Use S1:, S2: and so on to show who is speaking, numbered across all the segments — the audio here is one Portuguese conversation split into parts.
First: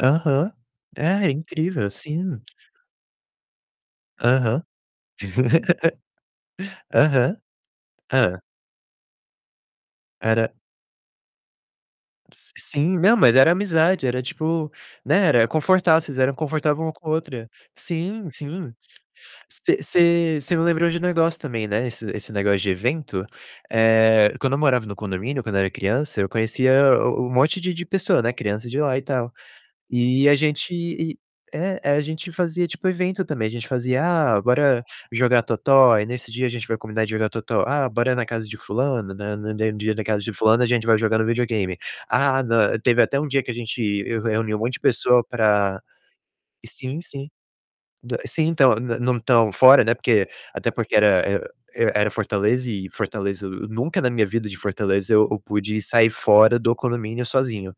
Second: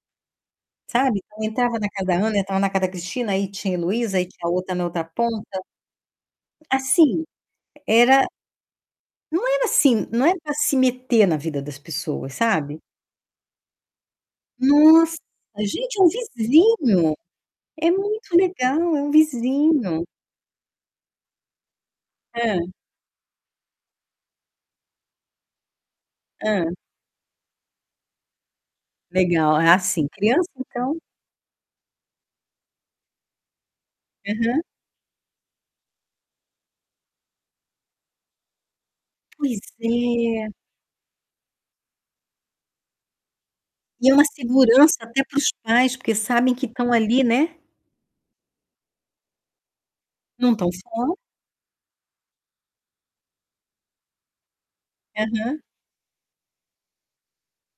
S1: Aham.
S2: Sabe,
S1: É,
S2: então entrava na
S1: incrível,
S2: casa da Ana,
S1: sim.
S2: entrava na casa da Cristina, aí tinha a Heloísa, aí tinha a
S1: Aham.
S2: outra na outra ponta. Assim,
S1: Aham.
S2: era
S1: Hã.
S2: Não era assim não é
S1: Era
S2: pra se meter na vida das pessoas, sabe.
S1: Sim. Não, mas era amizade, era, tipo,
S2: Nossa!
S1: né, era
S2: Gente,
S1: confortável,
S2: é um
S1: vocês eram confortável uma com a
S2: vizinho!
S1: outra.
S2: É
S1: Sim,
S2: muito
S1: sim.
S2: legal, é um
S1: Você
S2: vizinho.
S1: você você me lembrou de um negócio também, né, esse esse negócio
S2: Hã?
S1: de evento. Eh, quando eu morava no condomínio, quando era criança, eu
S2: Hã?
S1: conhecia o o um monte de de pessoa, né, criança de lá e tal,
S2: Legal. Ah, sim,
S1: e a
S2: criança,
S1: gente
S2: então
S1: e é, aí a gente fazia tipo evento também, a gente fazia: "Ah,
S2: Aham.
S1: bora jogar totó?". Aí nesse dia, a gente vai combinar de jogar Totó. "Ah, bora na casa de fulano?" Né, hum, no
S2: Pois
S1: dem dia na casa de
S2: é.
S1: fulano a gente vai jogar no videogame. Ah, nã teve até um dia que a gente
S2: E é
S1: eu
S2: uma
S1: reuni um monte de
S2: segurança até
S1: pessoa
S2: para os
S1: pra
S2: pais, porque sabem
S1: E
S2: que estão
S1: sim,
S2: ali,
S1: sim.
S2: né?
S1: Da sim, então, n não estão fora, né, porque
S2: Não
S1: até
S2: estão
S1: porque
S2: falando.
S1: era, eh eh, era Fortaleza e Fortaleza o Nunca na minha vida de Fortaleza eu eu
S2: Aham.
S1: pude sair fora do condomínio sozinho.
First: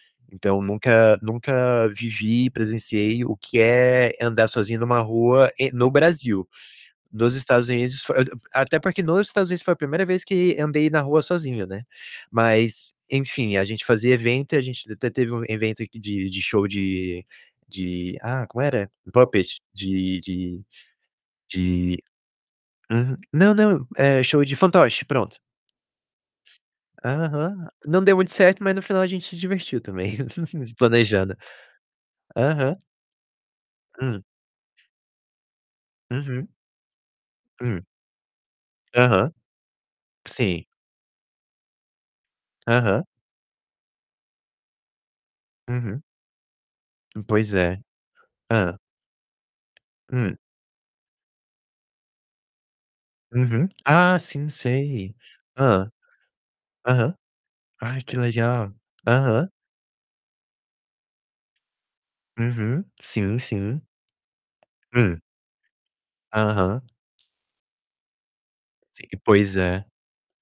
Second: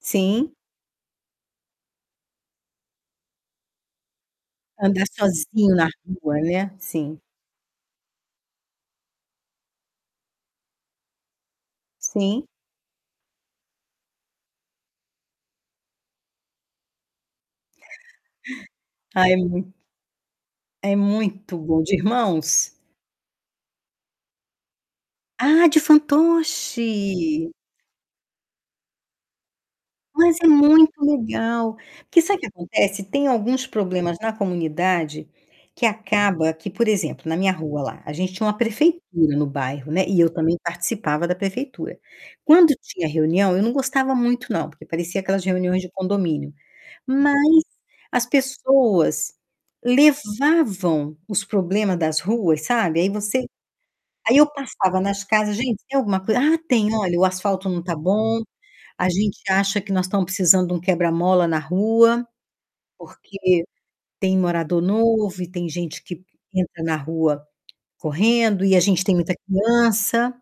S2: Sim.
S1: Então, nunca nunca vivi e presenciei o que é andar sozinho numa
S2: Andar
S1: rua em
S2: sozinho na
S1: no
S2: rua,
S1: Brasil.
S2: né. Sim.
S1: Nos Estados Unidos, fo ah até porque, nos Estados Unidos, foi a primeira vez que andei na rua sozinho, né.
S2: Sim.
S1: Mas, enfim, a gente fazia evento e a gente até teve um evento aqui de de show de de ah, como era?
S2: Ah, é
S1: Puppet.
S2: muito
S1: De de
S2: é muito bom. De
S1: de
S2: irmãos?
S1: Uhum. Não, não, eh, show de fantoche, pronto.
S2: Ah, de fantoche?
S1: Aham. Não deu muito certo, mas no final a gente se divertiu também
S2: Mas é muito
S1: planejando.
S2: legal. Porque sabe o que
S1: Aham.
S2: acontece? Tem alguns problemas
S1: Hum.
S2: na comunidade que
S1: Uhum.
S2: acaba que, por exemplo, na minha rua
S1: Hum.
S2: lá, a gente tinha uma
S1: Aham.
S2: prefeitura no bairro, né, e eu também
S1: Sim.
S2: participava da prefeitura. Quando
S1: Aham.
S2: tinha reunião, eu não gostava muito não, porque parecia aquelas reuniões de
S1: Uhum.
S2: condomínio.
S1: Hum, pois
S2: Mas
S1: é.
S2: as
S1: Hã.
S2: pessoas
S1: Hum.
S2: levavam os problema das ruas, sabe, aí você
S1: Uhum. Ah,
S2: aí eu
S1: sim,
S2: passava
S1: sei.
S2: nas casas: "Gente,
S1: Hã.
S2: tem alguma coisa?", "Ah, tem.
S1: Aham.
S2: Olha o asfalto não está
S1: Ai, que
S2: bom,
S1: legal.
S2: a gente
S1: Aham.
S2: acha que nós estamos precisando de um quebra-mola na rua,
S1: Uhum. Sim,
S2: porque
S1: sim.
S2: tem morador
S1: Hum.
S2: novo e tem gente que
S1: Aham.
S2: entra na rua correndo e a gente
S1: Si
S2: tem muita
S1: Pois é.
S2: criança."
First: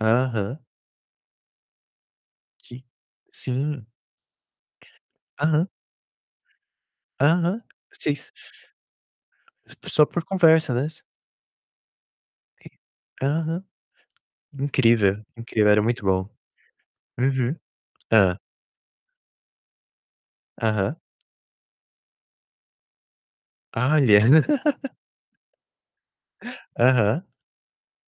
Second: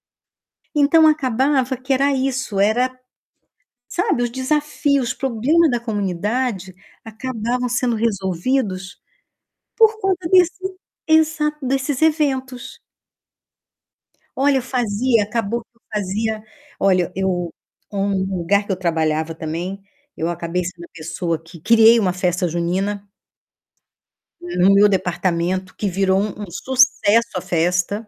S1: Aham.
S2: Então, acabava que era isso,
S1: Ti
S2: era,
S1: Sim.
S2: sabe, os desafios, os
S1: Aham.
S2: problema da comunidade
S1: Aham.
S2: acabavam sendo
S1: Vocês
S2: resolvidos por
S1: Só por
S2: conta
S1: conversa,
S2: desse
S1: né, s
S2: Exato. Desses eventos.
S1: E Aham.
S2: Olha, eu fazia
S1: Incrível,
S2: acabou que
S1: incrível.
S2: eu
S1: Era muito bom.
S2: fazia Olha, eu
S1: Uhum.
S2: um
S1: Hã.
S2: lugar que eu trabalhava também, eu acabei sendo a
S1: Aham.
S2: pessoa que criei uma festa junina
S1: Olha.
S2: no meu departamento, que virou um um
S1: Aham.
S2: sucesso a festa.